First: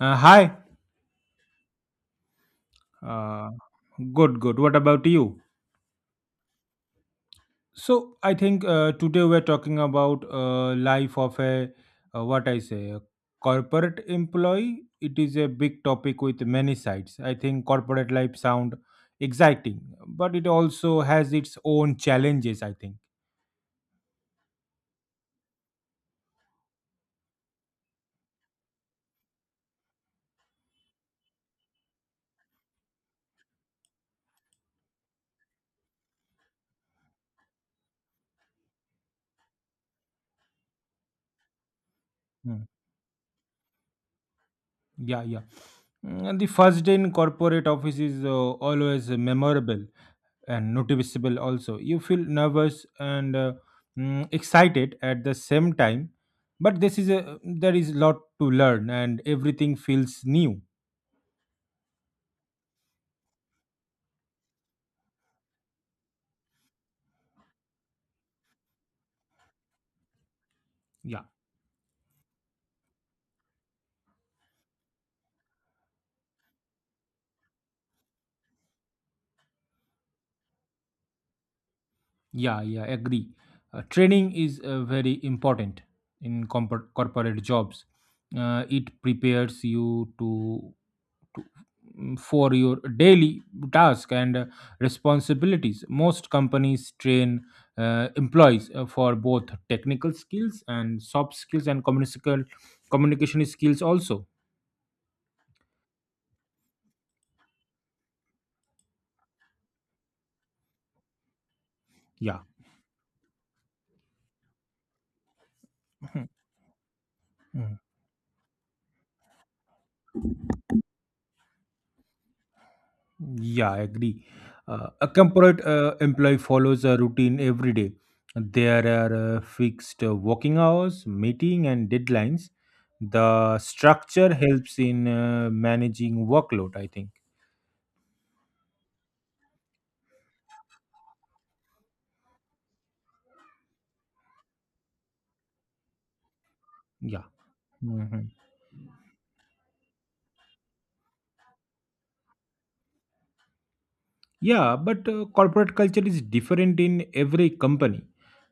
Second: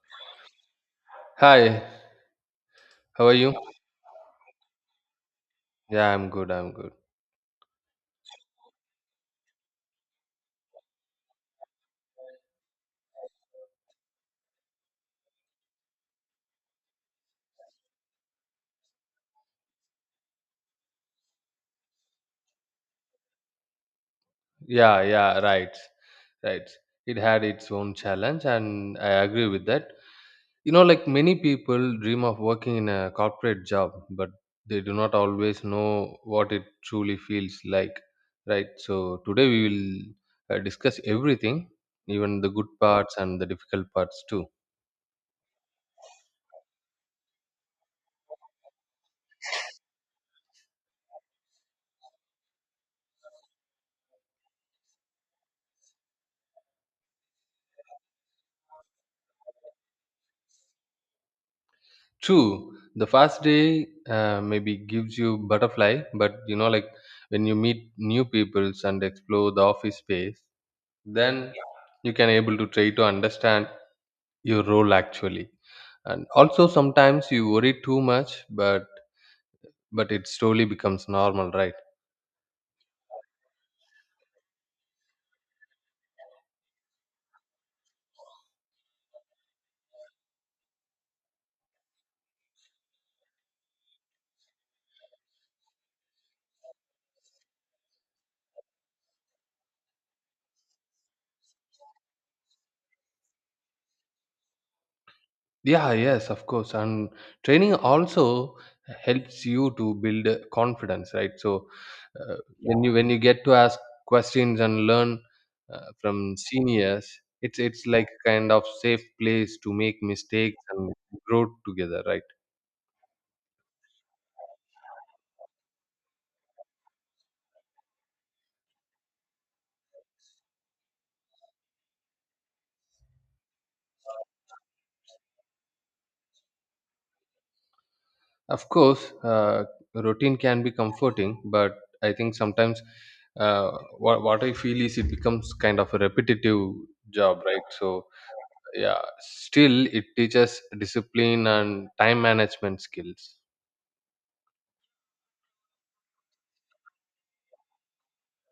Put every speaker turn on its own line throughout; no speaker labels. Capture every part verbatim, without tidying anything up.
Uh, hi.
Hi, how are
Uh,
you?
good, good. What about you?
Yeah, I'm good. I'm good.
So I think uh, today we're talking about uh, life of a uh, what I say a corporate employee. It is a big topic with many sides. I think corporate life sound exciting, but it also has its own challenges, I think.
Yeah, yeah, right, right. It had its own challenge, and I agree with that. You know, like many people dream of working in a corporate job, but they do not always know what it truly feels like, right? So, today we will uh, discuss everything, even the
Hmm.
good parts and the difficult parts too.
Yeah, yeah. Mm, The first day in corporate office is uh, always memorable and noticeable also. You feel nervous and uh, mm, excited at the same time, but this is a there is a lot to learn and everything feels new.
True, the first day uh, maybe gives you butterfly, but you know, like when you meet new peoples and explore the office space,
yeah
then you can able to try to understand your role actually. And also sometimes you worry too much, but but it slowly becomes normal, right?
yeah yeah agree. Uh, training is uh, very important in compor corporate jobs. Uh, it prepares you to mm, for your daily task and uh, responsibilities. Most companies train uh, employees uh, for both technical skills and soft skills and communicable communication skills also.
Yeah, yes, of course. And training also helps you to build uh, confidence, right? So, uh,
Yeah.
when, yeah, you when you get to ask questions and learn uh,
Mhm.
from seniors. it's
Mhm.
it's like kind of safe place to make mistakes and grow together, right?
Yeah, I agree. Uh, a corporate uh, employee follows a routine every day. There are uh, fixed uh, working hours, meeting, and deadlines. The structure helps in uh, managing workload, I think.
Of course, uh, routine can be comforting, but I think sometimes, uh, what what I feel is it becomes kind of a repetitive
Yeah.
job, right? So,
Mhm.
yeah, still it teaches discipline and time management skills.
Yeah, but uh, corporate culture is different in every company.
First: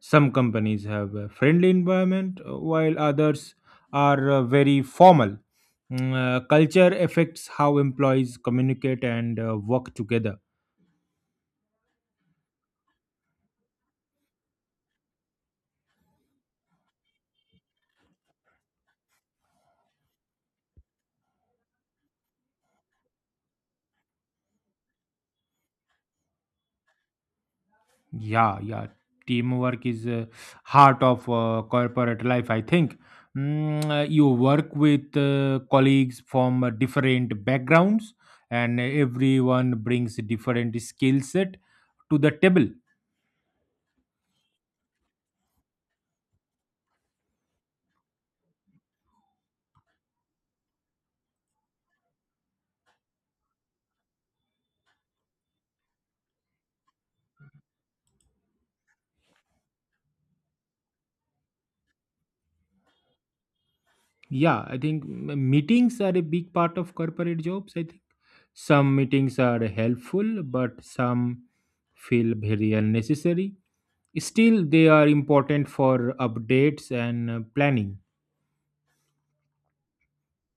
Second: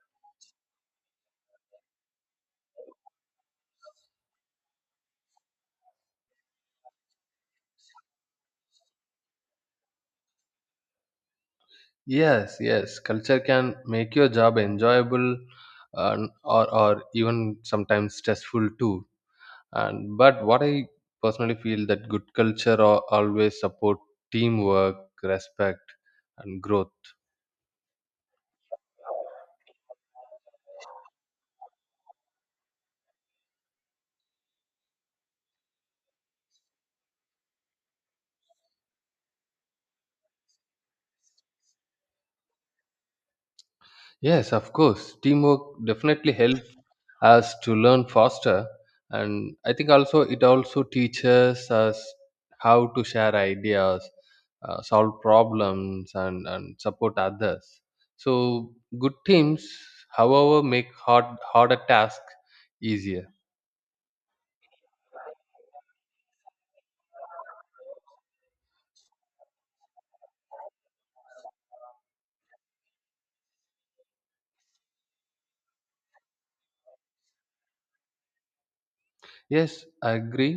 Some companies have a friendly environment, uh, while others are uh, very formal. Mm, uh, culture affects how employees communicate and uh, work together.
Yes, yes, culture can make your job enjoyable and, or or even sometimes stressful too. And but what I personally feel that good culture al- always support teamwork, respect, and growth.
Yeah, yeah. Teamwork is uh, heart of uh, corporate life, I think. Mm, uh, you work with uh, colleagues from uh, different backgrounds, and everyone brings different skill set to the table.
Yes, of course. Teamwork definitely helps us to learn faster. And I think also it also teaches us how to share ideas, uh, solve problems, and, and support others. So, good teams, however, make hard, harder tasks easier.
Yeah, I think m- meetings are a big part of corporate jobs. I think some meetings are helpful, but some feel very unnecessary. Still, they are important for updates and uh, planning.
Yes, I agree.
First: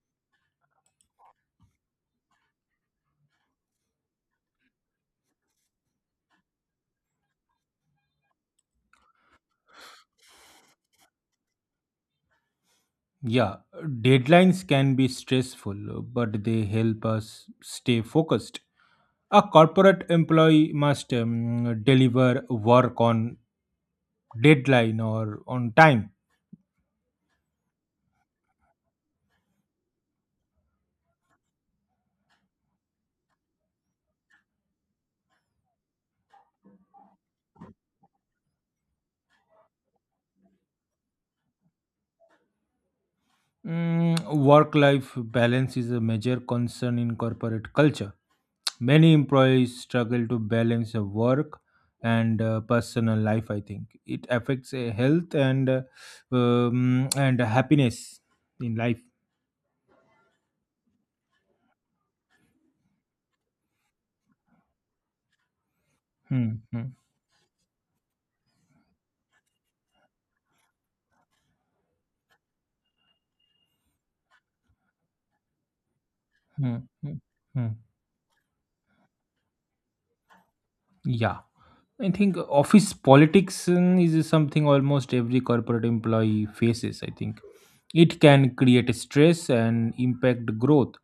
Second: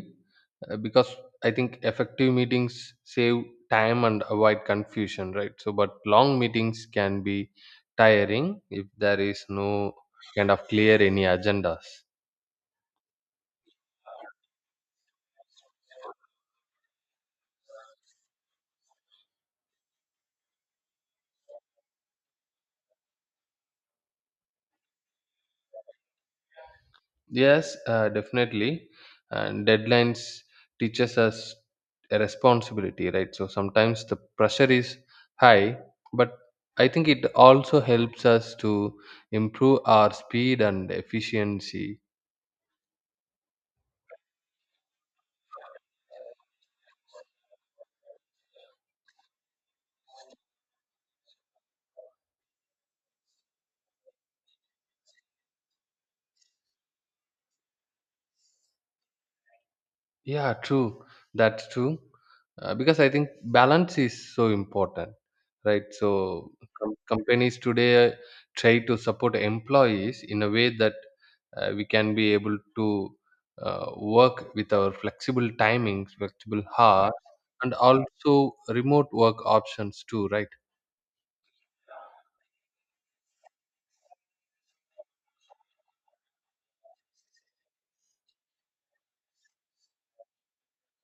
uh, Because I think effective meetings save time and avoid confusion, right? So, but long meetings can be tiring if there is no kind of clear any agendas.
Yeah, deadlines can be stressful, but they help us stay focused. A corporate employee must um, deliver work on deadline or on time.
Yes, uh, definitely. And deadlines teaches us a responsibility, right? So, sometimes the pressure is high, but I think it also helps us to improve our speed and efficiency.
Mm, work life balance is a major concern in corporate culture. Many employees struggle to balance uh, work and uh, personal life. I think it affects uh, health and uh, um, and happiness in life.
Yeah, true. That's true. Uh, because I think balance is so important, right? So,
Hmm, hmm,
com- companies today try to support employees in a way that, uh, we can be able to uh, work with our flexible timings, flexible
hmm,
hours,
hmm, hmm.
and also remote work options too, right?
Yeah, I think office politics um, is something almost every corporate employee faces. I think it can create stress and impact growth.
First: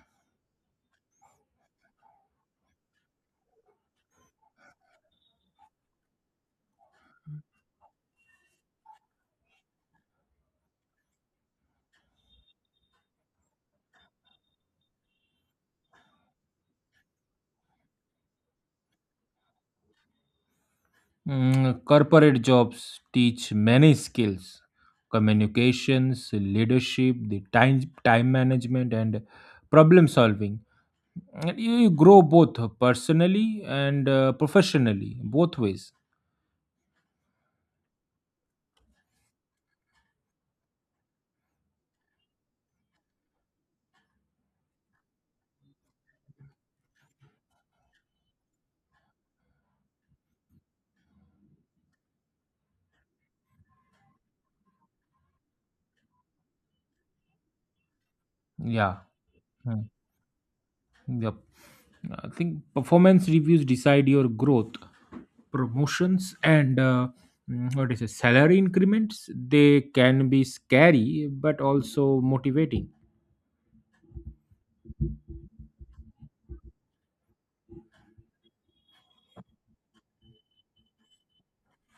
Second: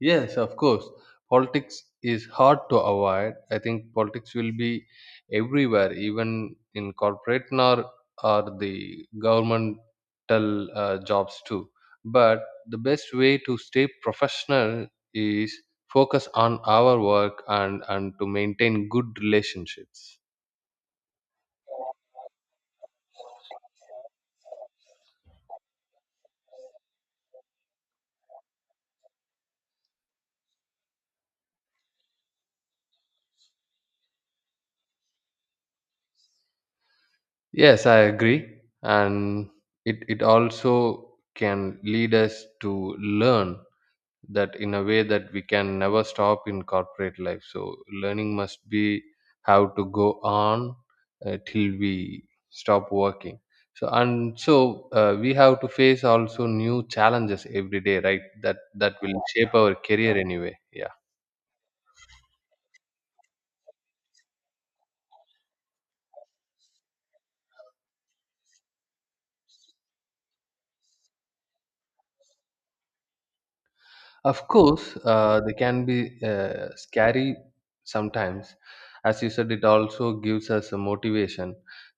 Yes, of course. Politics is hard to avoid. I think politics will be everywhere, even in corporate, nor or the governmental uh, jobs too. But the best way to stay professional is focus on our work and and to maintain good relationships.
Mm, corporate jobs teach many skills: communications, leadership, the time, time management, and problem solving. And You you grow both personally and uh, professionally, both ways.
Yes, I agree, and it it also can lead us to learn that in a way that we can never stop in corporate life. So, learning must be how to go on uh, till we stop working. So, and so, uh, we have to face also new challenges every day, right? That that
Yeah.
will shape our
Mm.
career anyway, yeah.
Yep. I think performance reviews decide your growth, promotions, and uh, mm, what is it, salary increments. They can be scary but also motivating.
Of course, uh, they can be uh, scary sometimes. As you said, it also gives us a motivation,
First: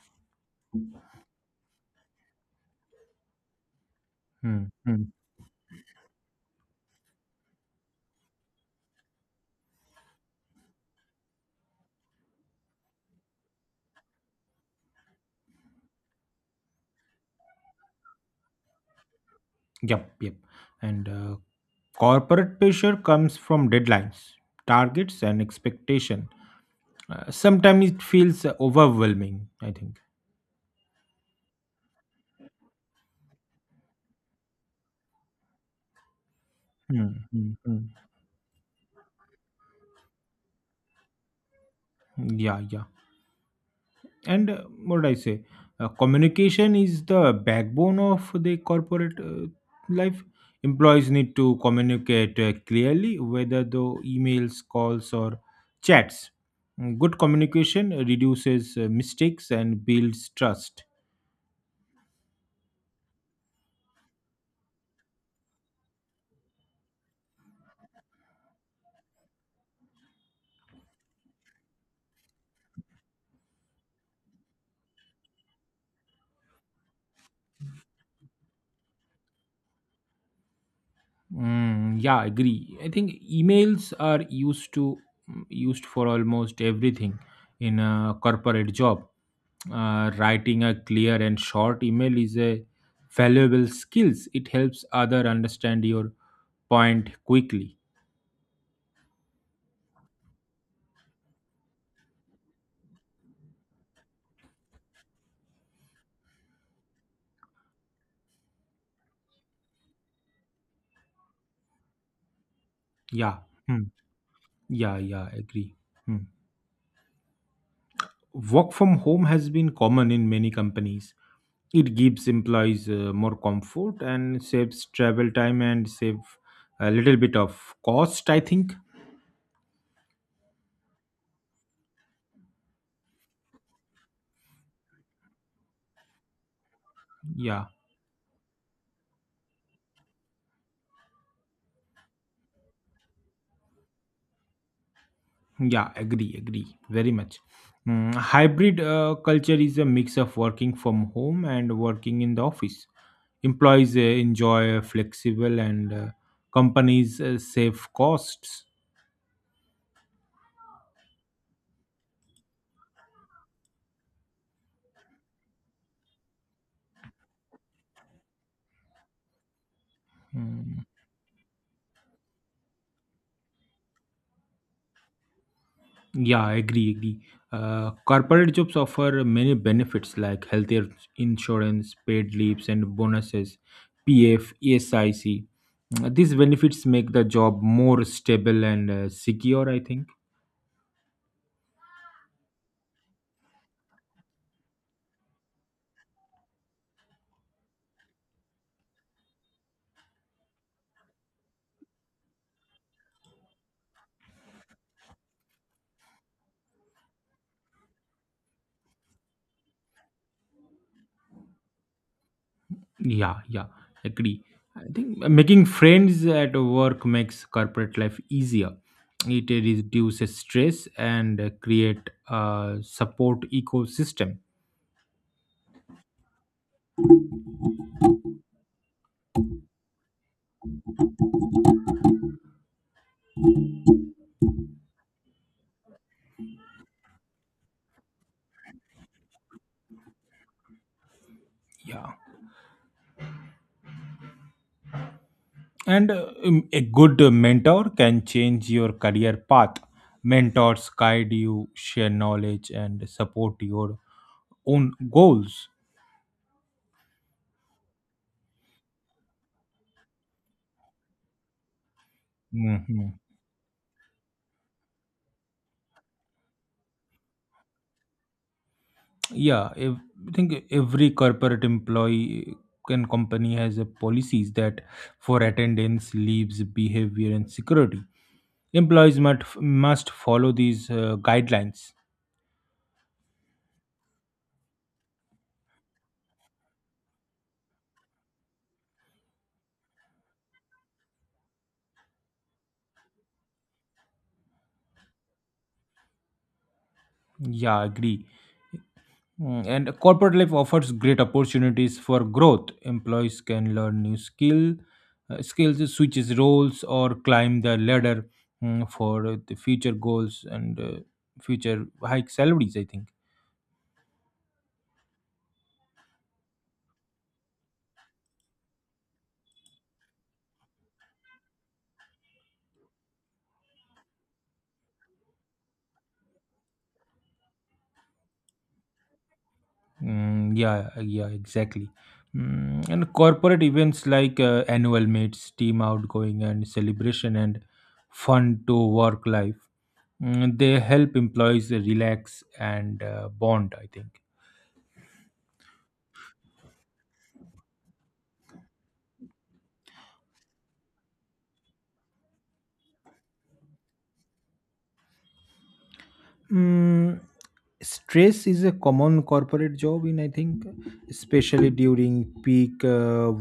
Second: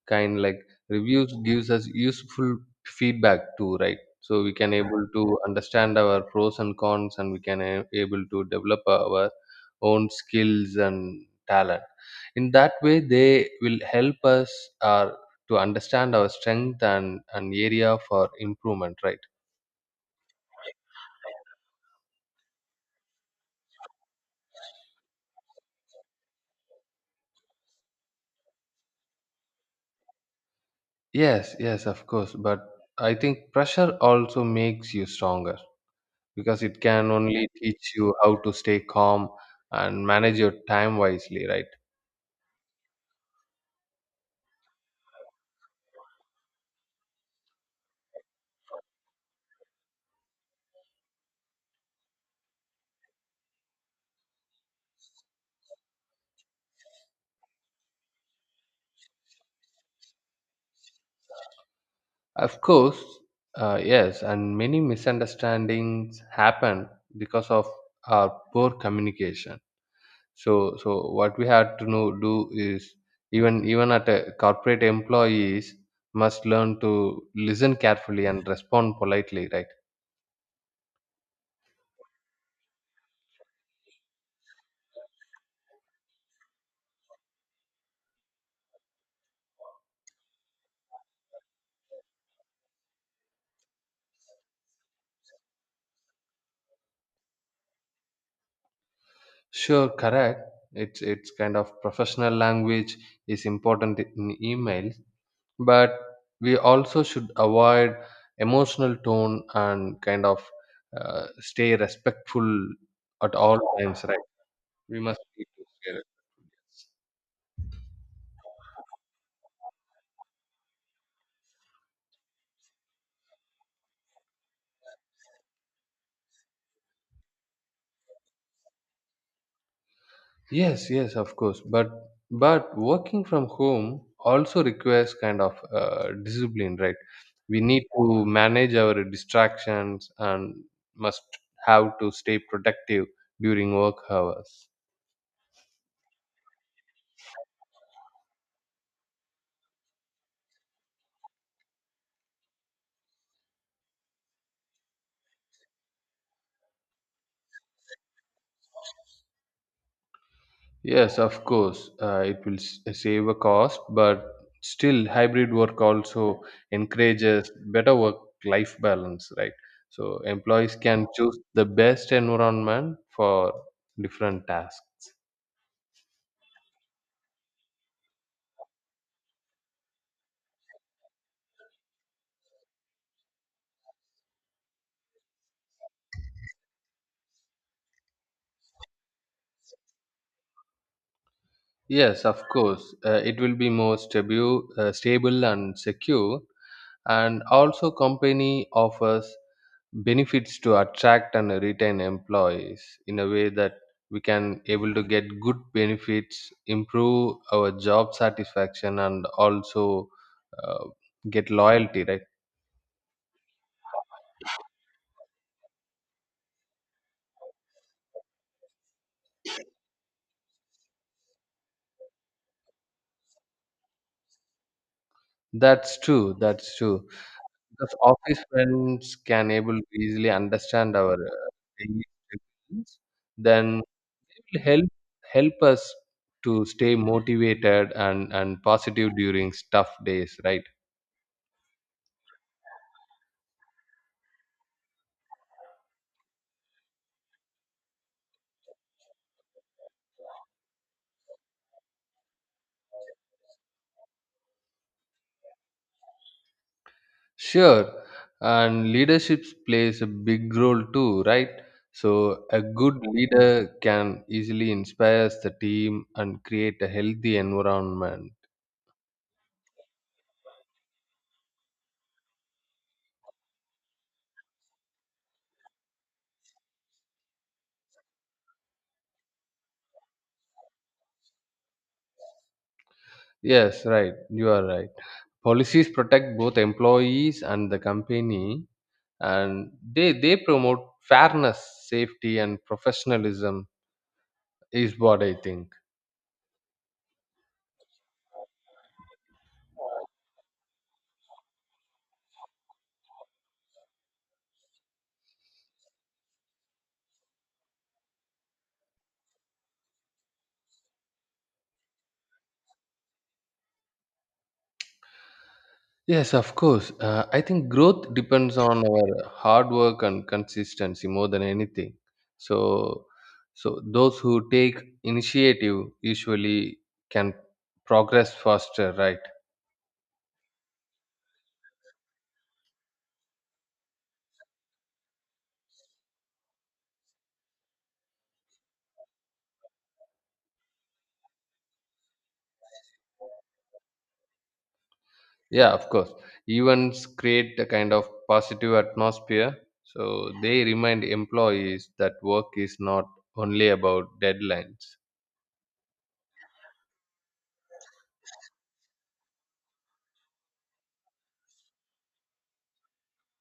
kind like reviews gives us useful feedback too, right? So we
Hmm.
can able
Mm.
to understand our pros and cons, and we can a- able to develop our own skills and talent. In that way, they will help us uh, to understand our strength and an area for improvement, right?
Yep, yep. And uh, corporate pressure comes from deadlines, targets, and expectation. Uh, sometimes it feels overwhelming, I think.
Yes, yes, of course. But I think pressure also makes you stronger because it can
Hmm,
only
hmm, hmm.
teach you how to stay calm and manage your time wisely, right?
Yeah, yeah. And uh, what did I say? Uh, communication is the backbone of the corporate uh, life. Employees need to communicate uh, clearly, whether through emails, calls, or chats. Mm, Good communication reduces uh, mistakes and builds trust.
Of course, uh, yes, and many misunderstandings happen because of our poor communication. So, so what we have to know, do is even even at a corporate employees must learn to listen carefully and respond politely, right?
Mm, yeah, Agree. I think emails are used to mm, used for almost everything in a corporate job. Uh, writing a clear and short email is a valuable skills. It helps other understand your point quickly.
Sure, correct. It's it's kind of professional language is important in emails, but we also should avoid emotional tone and kind of, uh, stay respectful at
Yeah.
all
Hmm.
times, right?
Yeah,
We must
yeah,
be to
agree.
share it.
Hmm. Work from home has been common in many companies. It gives employees uh, more comfort and saves travel time and save a little bit of cost, I think.
Yes, yes, of course. But but working from home also requires kind of, uh, discipline, right? We
Yeah,
need to manage our distractions and must have to stay productive during work hours.
yeah, agree, agree, very much. Mm, hybrid uh, culture is a mix of working from home and working in the office. Employees uh, enjoy flexible and uh, companies uh, save costs.
Yes, of course, uh, it will s- uh, save a cost, but still hybrid work also encourages better work-life balance, right? So employees
Mm,
can choose the best environment for different tasks.
yeah, Agree, agree. Uh, corporate jobs offer many benefits like healthcare insurance, paid leaves, and bonuses, P F, E S I C. Mm, These benefits make the job more stable and uh, secure, I think.
Yes, of course. Uh, it will be more stable, uh, stable and secure. And also, company offers benefits to attract and retain employees in a way that we can able to get good benefits, improve our job satisfaction, and also, uh, get loyalty. Right?
Yeah, yeah, agree. I think making friends at work makes corporate life easier. It reduces stress and create a support ecosystem.
That's true. That's true. Because office friends can able to easily understand our, uh, daily struggles, then will help help us to stay motivated and and positive during tough days, right?
Yeah. And uh, um, a good mentor can change your career path. Mentors guide you, share knowledge, and support your own goals.
Sure, and leadership plays a big role too, right? So a good
Mhm.
leader can easily inspire the team and create a healthy environment.
Yeah, ev- I think every corporate employee and company has a policies that for attendance, leaves, behavior, and security. Employees must must follow these uh, guidelines.
Yes, right, you are right. Policies protect both employees and the company, and they they promote fairness, safety, and professionalism is what I think.
Yeah, I agree. Mm, And corporate life offers great opportunities for growth. Employees can learn new skill, uh, skills, switches roles, or climb the ladder mm, for the future goals and uh, future high salaries, I think.
Yes, of course. Uh, I think growth depends on our hard work and consistency more than anything. So, so those who take initiative usually can progress faster, right?
Mm, yeah, yeah, exactly. Mm, and corporate events like uh, annual meets, team outgoing, and celebration and fun to work life. Mm, they help employees relax and uh, bond, I think.
Yeah, of course. Events create a kind of positive atmosphere. So they remind employees that work is not only about deadlines.
Mm, Stress is a common corporate job in I think, especially during peak uh,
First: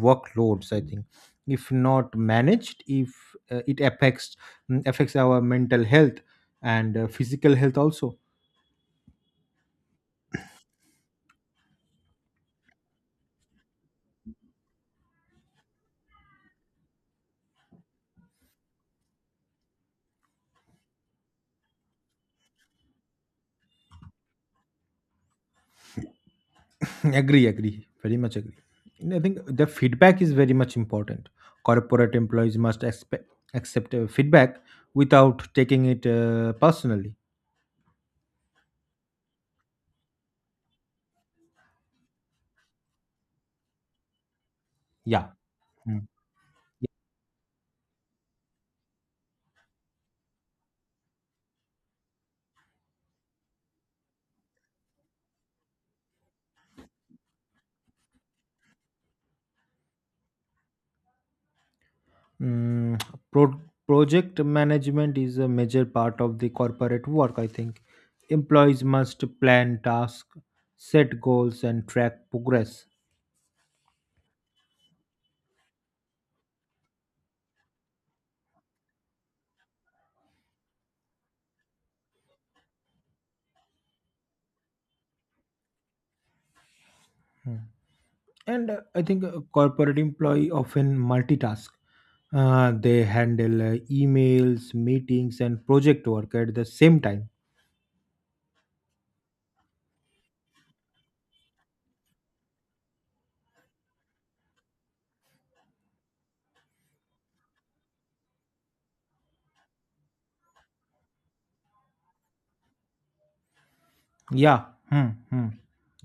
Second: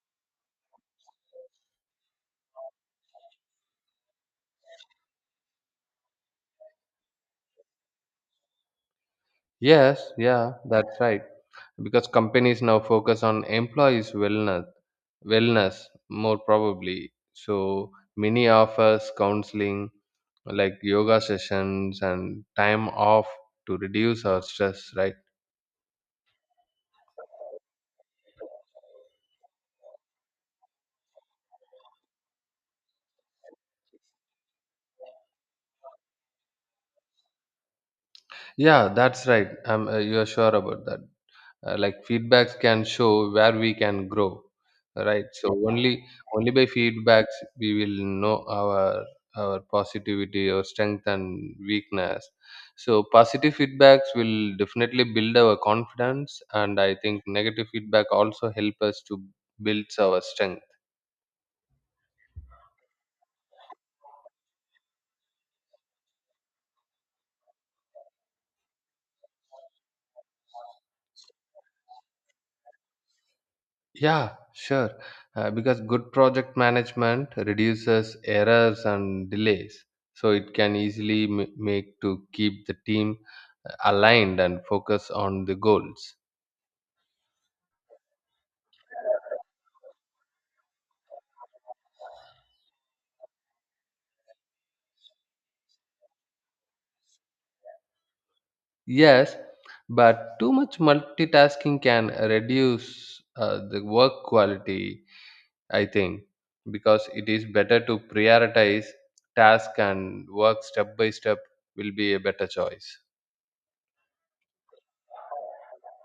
workloads, I think. If not managed if uh, it affects mm, affects our mental health and uh, physical health also.
Yes, yeah, that's right. Because companies now focus on employees' wellness wellness more probably. So many offers counseling like yoga sessions and time off to reduce our stress, right?
Agree, agree. Very much agree. And I think the feedback is very much important. Corporate employees must expect, accept uh, feedback without taking it uh, personally.
Yeah, that's right. I'm uh, you're sure about that. Uh, like, feedbacks can show where we can grow, right?
Yeah.
So only
Mm.
only by feedbacks we will know our our positivity or strength and weakness. So positive feedbacks will definitely build our confidence, and I think negative feedback also help us to build our strength.
Mm, pro- Project management is a major part of the corporate work, I think. Employees must plan tasks, set goals, and track progress.
Yeah, sure. Uh, because good project management reduces errors and delays. So it can easily m- make to keep the team uh, aligned and focus on the goals.
And uh, I think a corporate employee often multitask. Uh, they handle uh, emails, meetings, and project work at the same time.
Yes, but too much multitasking can reduce, uh, the work quality, I think, because it is better to prioritize task and work step by step will be a better choice.
Yeah. Hmm. Hmm.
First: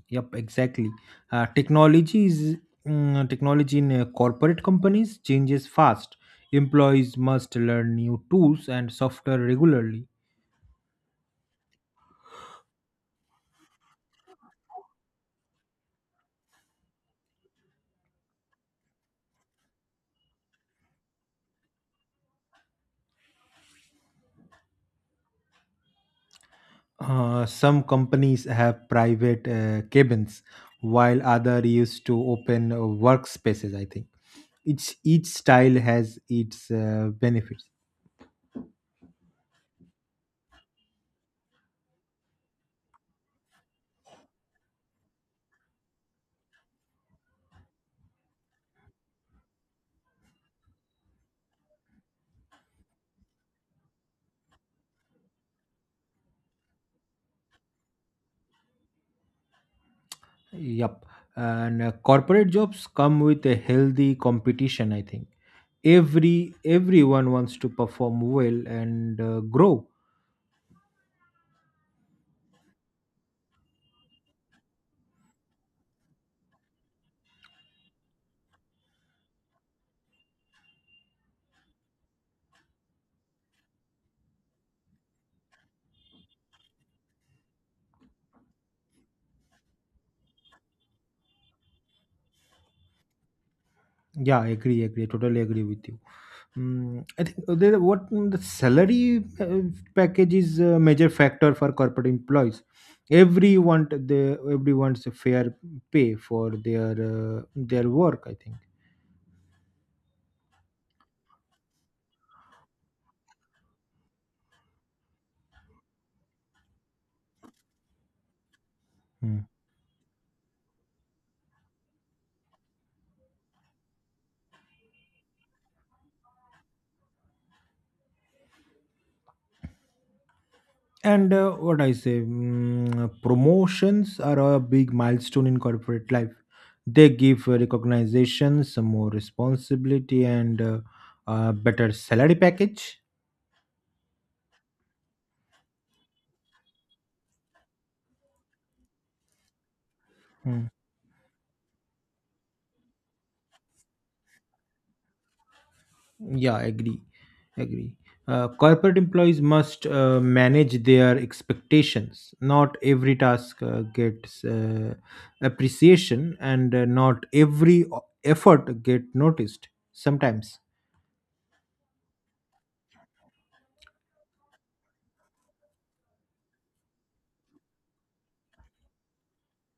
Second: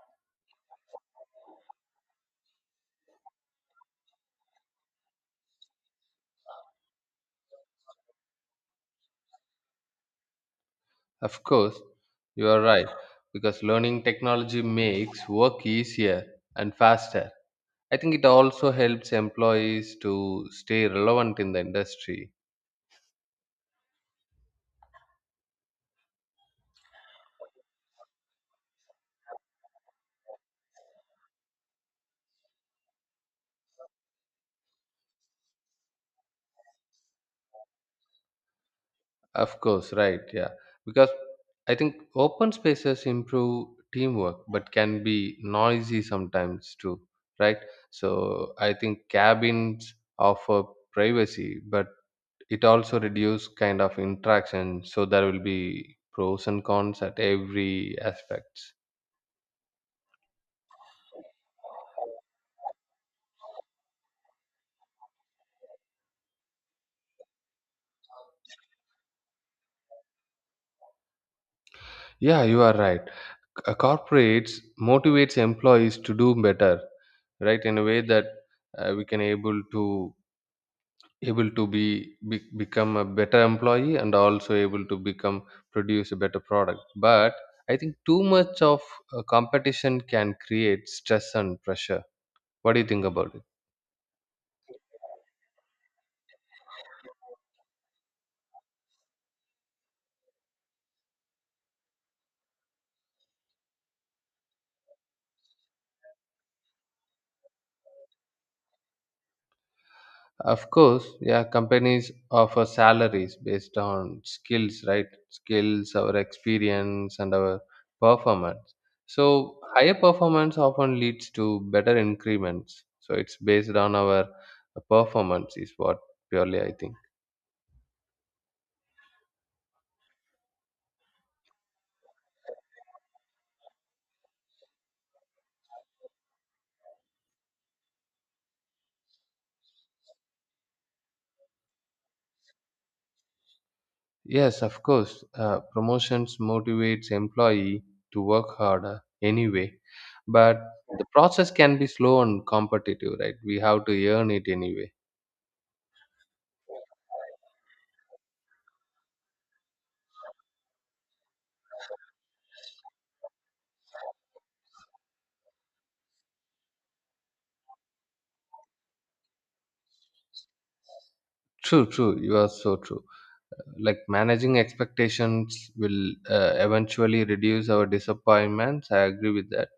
Yep. Exactly. Uh, technology is mm, Technology in uh, corporate companies changes fast. Employees must learn new tools and software regularly.
Of course, you are right because learning technology makes work easier and faster. I think it also helps employees to stay relevant in the industry.
Uh, some companies have private uh, cabins, while other used to open uh, workspaces, I think. It's each style has its uh, benefits.
Of course, right, yeah. Because I think open spaces improve teamwork but can be noisy sometimes too, right? So I think cabins offer privacy, but it also reduce kind of interaction. So there will be pros and cons at every aspects.
Yep. And uh, corporate jobs come with a healthy competition, I think. Every everyone wants to perform well and uh, grow.
Yeah, you are right. C- uh, corporates motivates employees to do better, right, in a way that, uh, we can able to able to be, be become a better employee and also able to become produce a better product. But I think too much of, uh, competition can create stress and pressure. What do you think about it?
Yeah, I agree, agree, totally agree with you. Mm, I think uh, there, what mm, the salary uh, package is a major factor for corporate employees. Everyone, the everyone's a fair pay for their uh, their work, I think.
Of course, yeah, companies offer salaries based on skills, right? Skills, our experience, and our performance.
Hmm.
So, higher performance often leads to better increments. So, it's based on our performance, is what purely I think.
And uh, what I say, mm, Promotions are a big milestone in corporate life. They give uh, recognition, some more responsibility, and uh, a better salary package.
Yes, of course, uh, promotions motivates employee to work harder anyway, but
Hmm.
the process can be slow and competitive, right? We have to earn it anyway.
Yeah, agree, agree. Uh, corporate employees must uh, manage their expectations. Not every task uh, gets uh, appreciation, and uh, not every o- effort get noticed sometimes.
True, true. You are so true. Like, managing expectations will, uh, eventually reduce our disappointments. I agree with that,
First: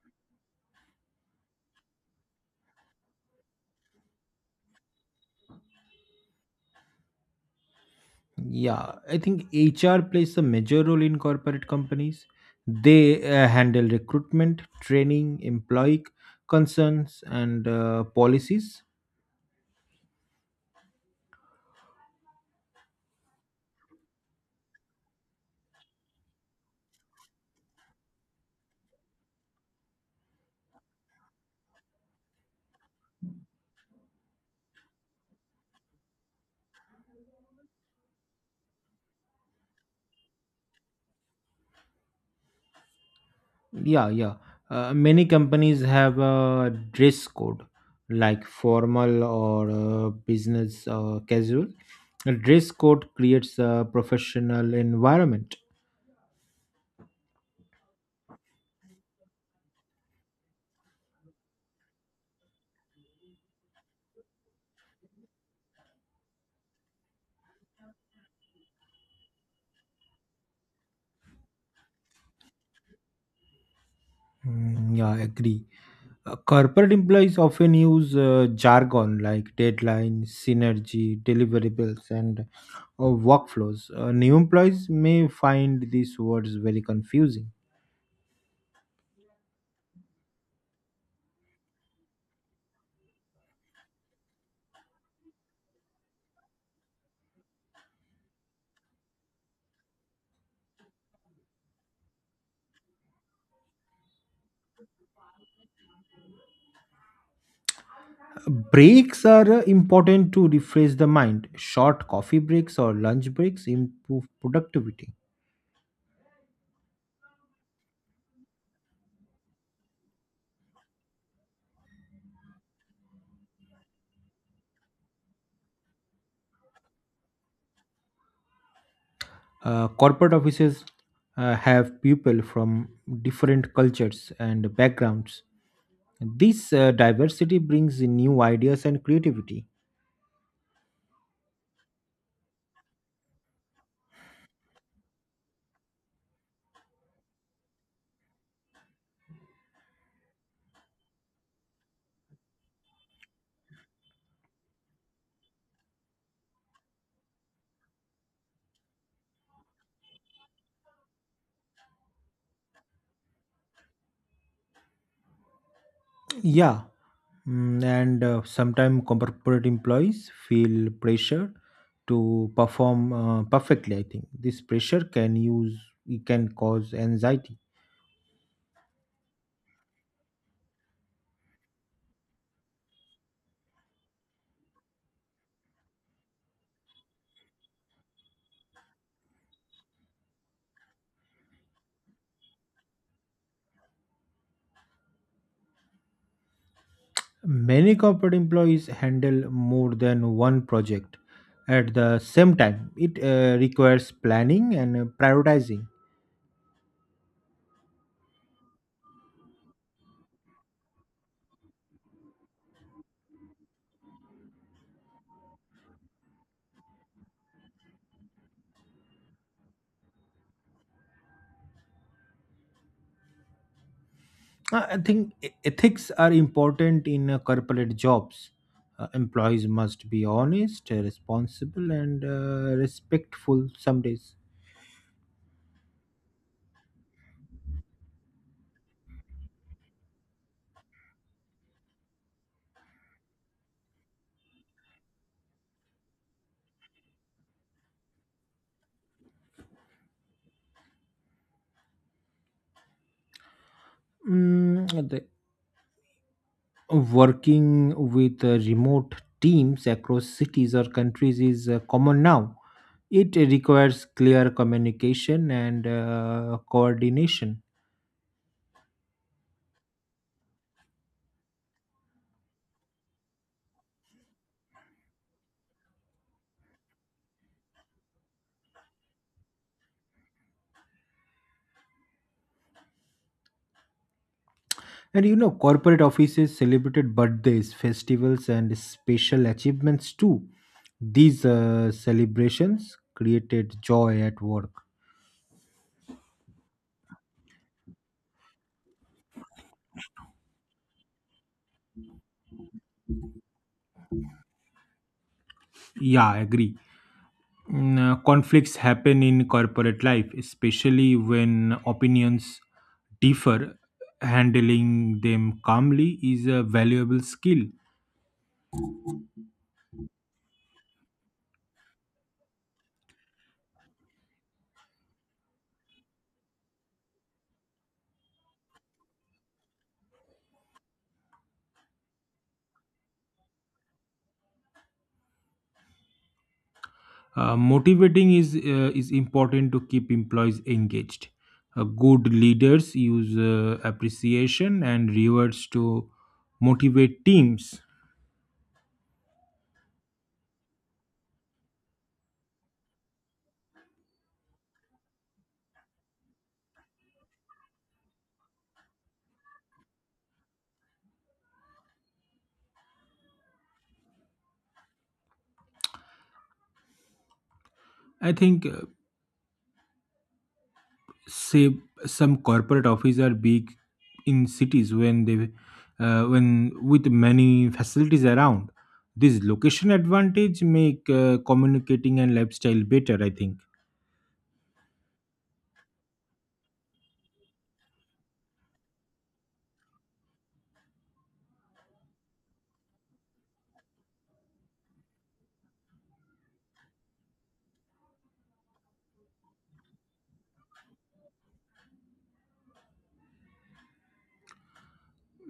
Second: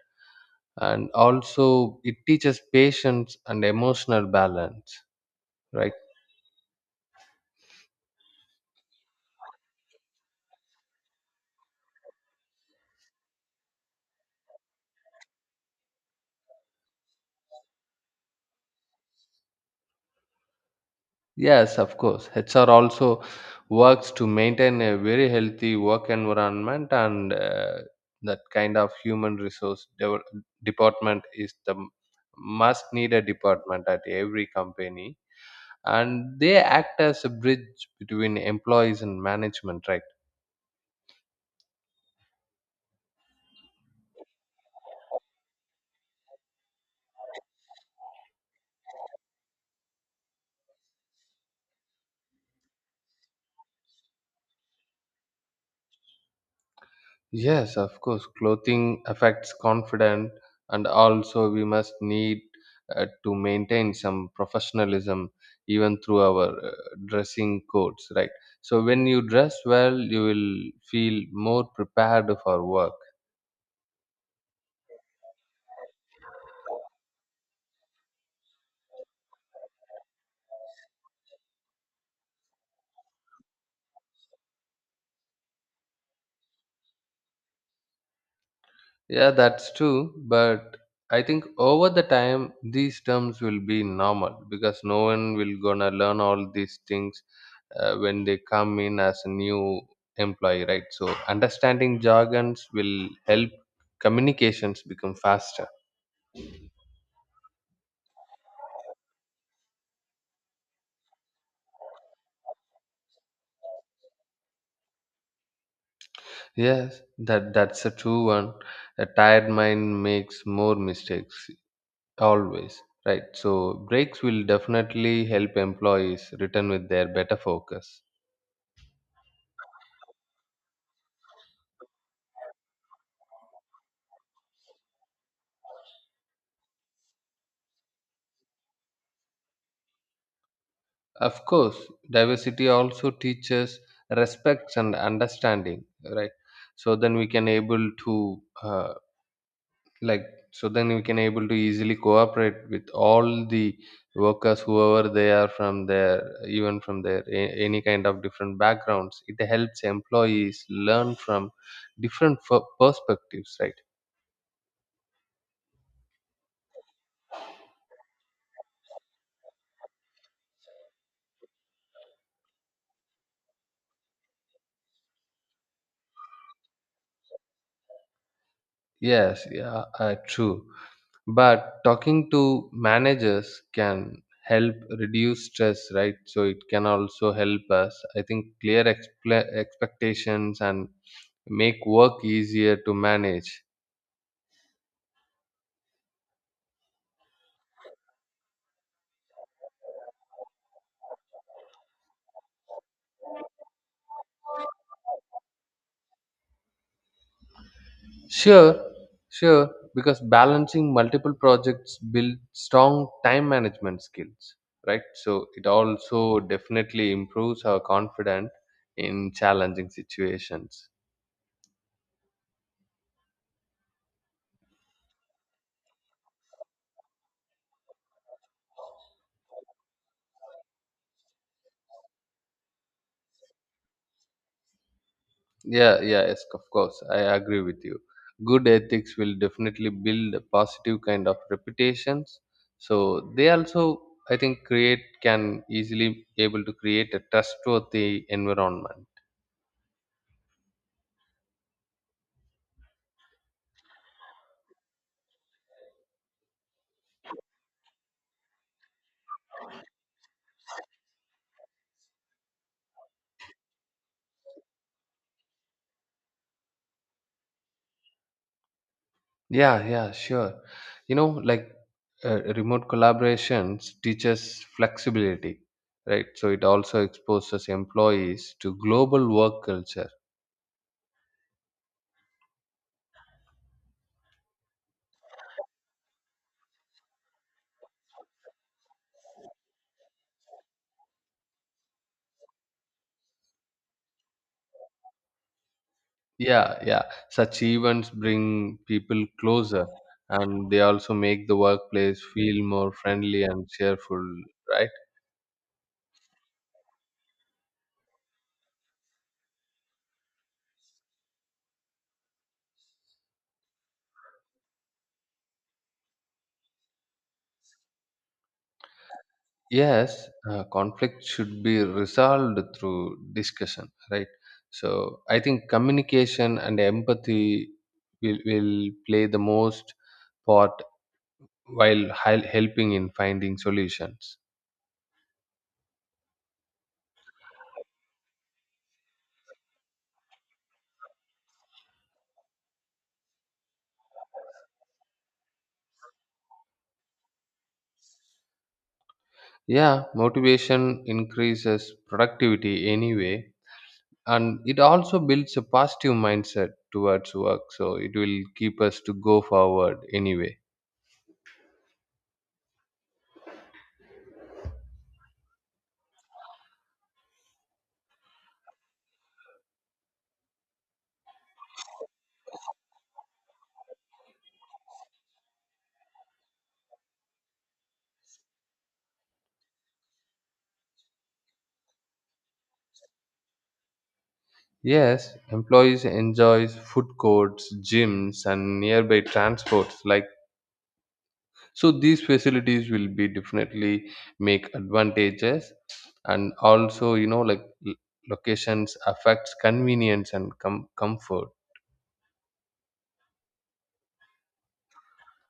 and also it teaches patience and emotional balance, right?
Yeah, I think H R plays a major role in corporate companies. They uh, handle recruitment, training, employee concerns, and uh, policies.
Yes, of course, H R also works to maintain a very healthy work environment, and, uh, that kind of human resource dev- department is the must need a department at every company, and they act as a bridge between employees and management, right?
Yeah, yeah. Uh, many companies have a dress code, like formal or uh, business uh, casual. A dress code creates a professional environment.
Yes, of course. Clothing affects confidence, and also we must need uh, to maintain some professionalism even through our, uh, dressing codes, right? So when you dress well, you will feel more prepared for work.
Mm, yeah, I agree. Uh, corporate employees often use uh, jargon like deadline, synergy, deliverables, and uh, workflows. Uh, new employees may find these words very confusing.
Yeah, that's true. But I think over the time, these terms will be normal because no one will gonna learn all these things, uh, when they come in as a new employee, right? So understanding jargons will help communications become faster.
Uh, Breaks are uh, important to refresh the mind. Short coffee breaks or lunch breaks improve productivity.
Yes, that that's a true one. A tired mind makes more mistakes always, right? So breaks will definitely help employees return with their better focus.
Uh, corporate offices uh, have people from different cultures and backgrounds. This uh, diversity brings in new ideas and creativity.
Of course, diversity also teaches respect and understanding, right? so then we can able to uh, like so then we can able to easily cooperate with all the workers, whoever they are, from their, even from their, a- any kind of different backgrounds. It helps employees learn from different f- perspectives, right?
Yeah, mm, and uh, sometimes corporate employees feel pressure to perform uh, perfectly. I think this pressure can use it can cause anxiety.
Yes, yeah, uh, true. But talking to managers can help reduce stress, right? So it can also help us, I think, clear expla expectations and make work easier to manage.
Many corporate employees handle more than one project at the same time. It uh, requires planning and uh, prioritizing.
Sure, sure, because balancing multiple projects build strong time management skills, right? So it also definitely improves our confidence in challenging situations.
Uh, I think e- ethics are important in uh, corporate jobs. Uh, employees must be honest, uh, responsible, and uh, respectful some days.
Yeah, yeah, yes, of course, I agree with you. Good ethics will definitely build a positive kind of reputations. So they also, I think, create can easily able to create a trustworthy environment.
Mm, the Working with uh, remote teams across cities or countries is uh, common now. It requires clear communication and uh, coordination.
Yeah, yeah, sure. You know, like uh, remote collaborations teaches flexibility, right? So it also exposes employees to global work culture.
And you know, corporate offices celebrated birthdays, festivals, and special achievements too. These uh, celebrations created joy at work.
Yeah, yeah. Such events bring people closer, and they also make the workplace feel more friendly and cheerful, right?
Yeah, I agree. Mm, uh, conflicts happen in corporate life, especially when opinions differ. Handling them calmly is a valuable skill.
Yes, uh, conflict should be resolved through discussion, right? So I think communication and empathy will, will play the most part while hel- helping in finding solutions.
Uh, motivating is uh, is important to keep employees engaged. Uh, good leaders use uh, appreciation and rewards to motivate teams.
Yeah, motivation increases productivity anyway, and it also builds a positive mindset towards work. So it will keep us to go forward anyway.
I think uh, say some corporate offices are big in cities when they uh, when with many facilities around. This location advantage make uh, communicating and lifestyle better, I think.
Yes, employees enjoys food courts, gyms, and nearby transports. Like so, these facilities will be definitely make advantages, and also you know like l- locations affects convenience and com- comfort.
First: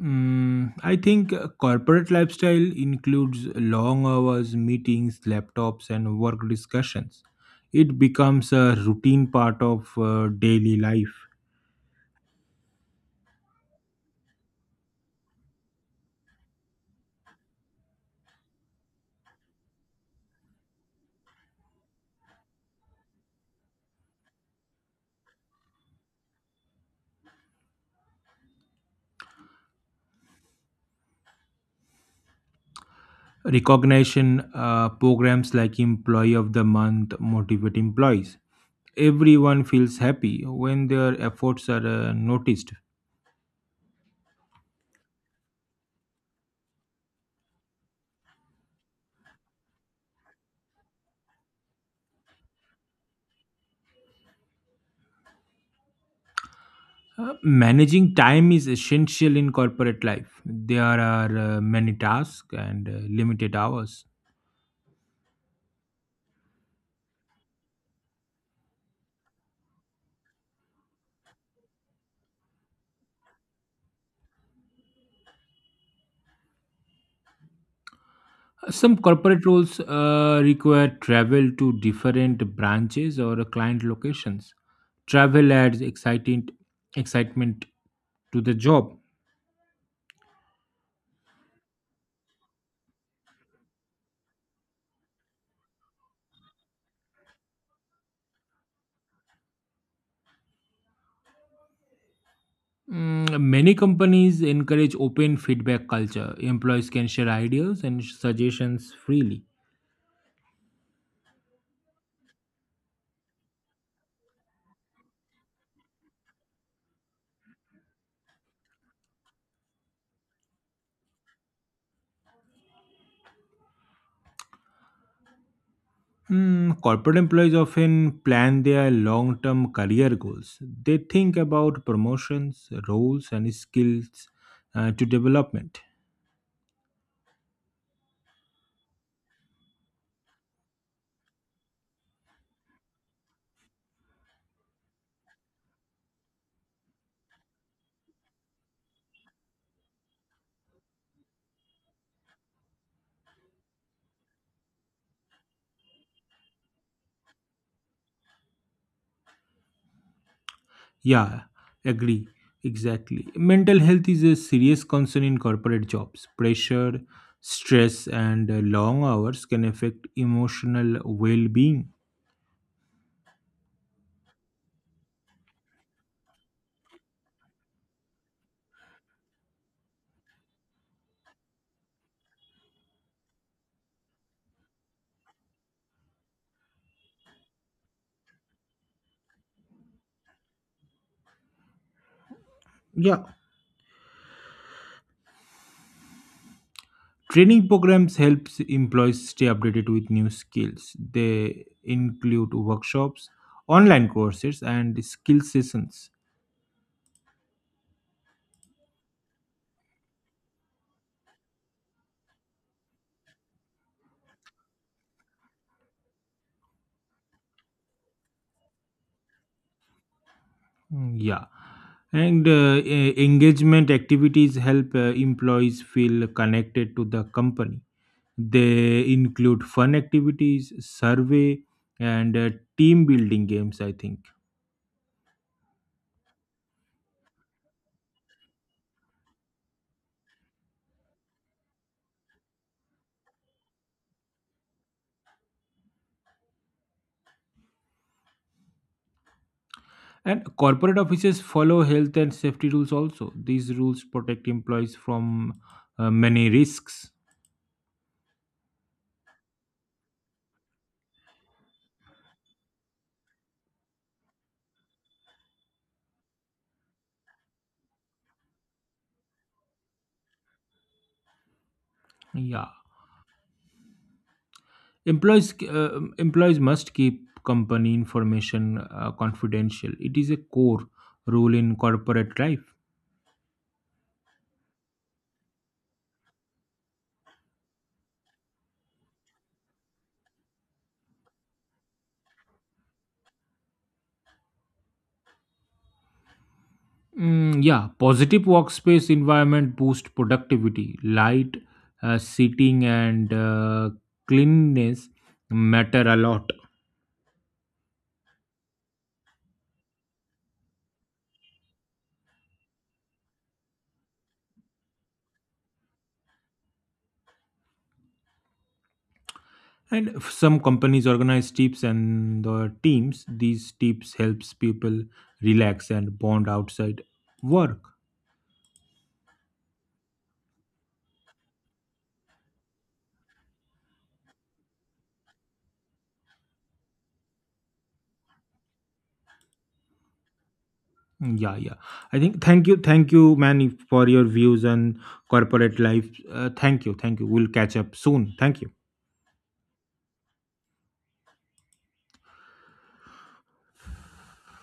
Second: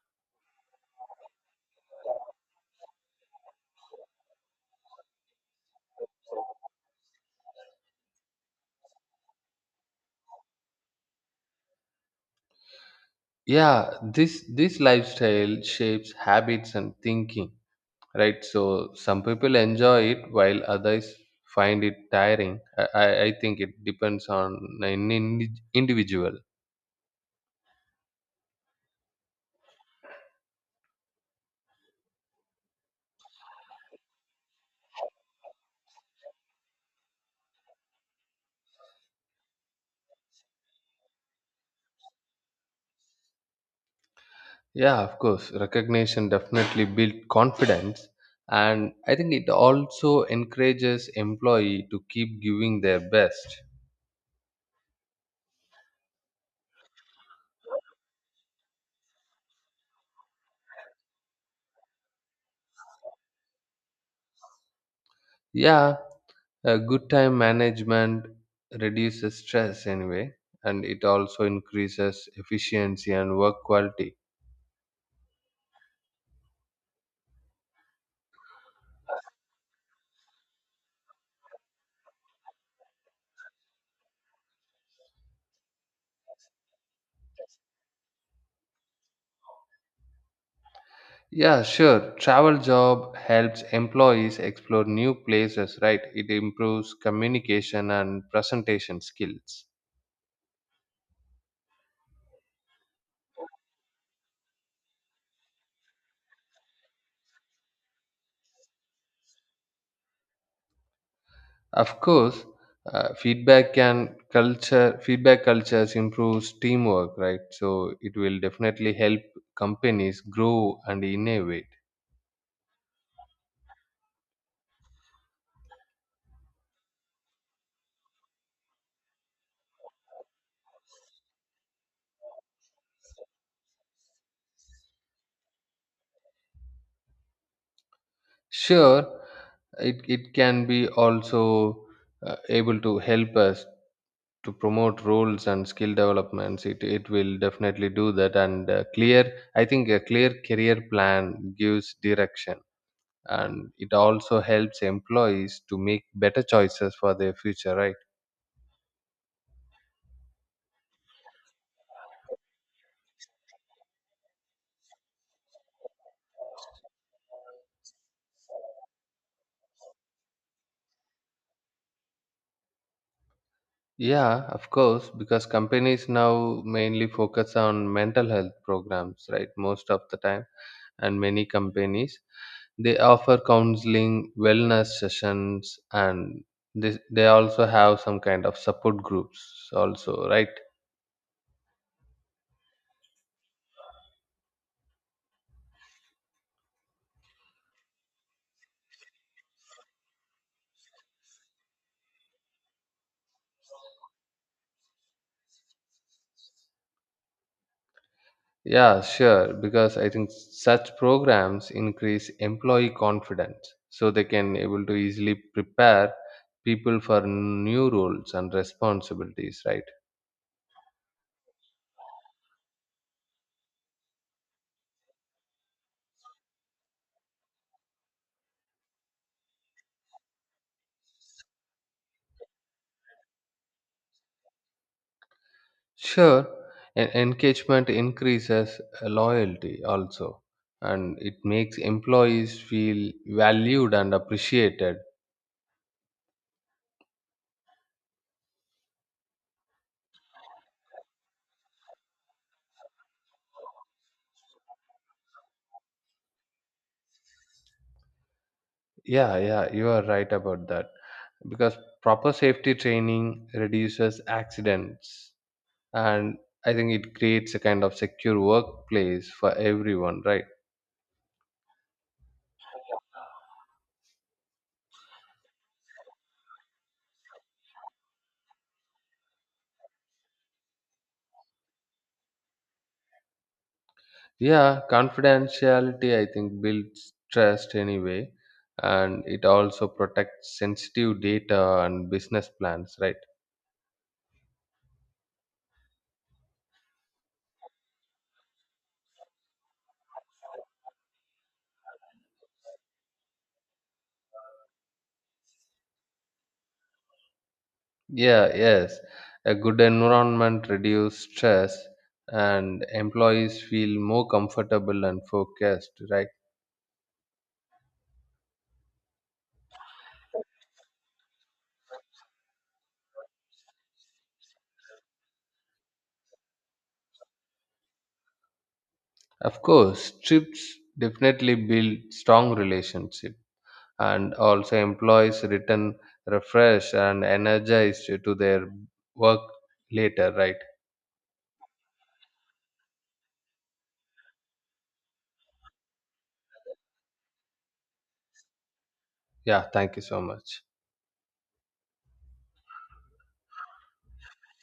Mm, I think uh, corporate lifestyle includes long hours, meetings, laptops, and work discussions. It becomes a routine part of uh, daily life.
Yeah, this this lifestyle shapes habits and thinking, right? So some people enjoy it while others find it tiring. I I, I think it depends on an indi- individual.
Recognition uh, programs like employee of the month motivate employees. Everyone feels happy when their efforts are uh, noticed.
Yeah, of course. Recognition definitely builds confidence. And I think it also encourages employee to keep giving their best.
Uh, Managing time is essential in corporate life. There are uh, many tasks and uh, limited hours.
Yeah, a good time management reduces stress anyway, and it also increases efficiency and work quality.
Some corporate roles uh, require travel to different branches or client locations. Travel adds exciting excitement to the job.
Yeah, sure. Travel job helps employees explore new places, right? It improves communication and presentation skills.
Mm, Many companies encourage open feedback culture. Employees can share ideas and suggestions freely.
Of course, uh, feedback can culture feedback cultures improves teamwork, right? So it will definitely help companies grow and innovate.
Mm, corporate employees often plan their long term career goals. They think about promotions, roles, and skills uh, to development.
Sure, it, it can be also, uh, able to help us to promote roles and skill developments. It, it will definitely do that. And uh, clear I think a clear career plan gives direction, and it also helps employees to make better choices for their future, right?
Yeah, agree. Exactly. Mental health is a serious concern in corporate jobs. Pressure, stress, and uh, long hours can affect emotional well being.
Yeah, of course, because companies now mainly focus on mental health programs, right? Most of the time, and many companies they offer counseling, wellness sessions, and they they also have some kind of support groups, also, right?
Yeah, training programs helps employees stay updated with new skills. They include workshops, online courses, and skill sessions.
Yeah, sure, because I think such programs increase employee confidence, so they can able to easily prepare people for new roles and responsibilities, right?
Mm, Yeah, and uh, e- engagement activities help uh, employees feel connected to the company. They include fun activities, survey, and uh, team building games, I think.
Sure, en- engagement increases, uh, loyalty also, and it makes employees feel valued and appreciated.
And corporate offices follow health and safety rules also. These rules protect employees from uh, many risks.
Yeah, yeah, you are right about that. Because proper safety training reduces accidents, and I think it creates a kind of secure workplace for everyone, right?
Yeah, employees uh, employees must keep company information uh, confidential. It is a core rule in corporate life.
Yeah, confidentiality, I think, builds trust anyway, and it also protects sensitive data and business plans, right?
Mm, yeah, Positive workspace environment boost productivity. Light uh, seating and uh, cleanliness matter a lot.
Yeah, yes. A good environment reduces stress, and employees feel more comfortable and focused, right?
And if some companies organize tips and the teams. These tips helps people relax and bond outside work.
Of course, trips definitely build strong relationship, and also employees return refreshed and energized to their work later, right?
Yeah, yeah. I think thank you, thank you, man, for your views on corporate life. Uh, thank you, thank you. We'll catch up soon. Thank you.
Yeah, thank you so much.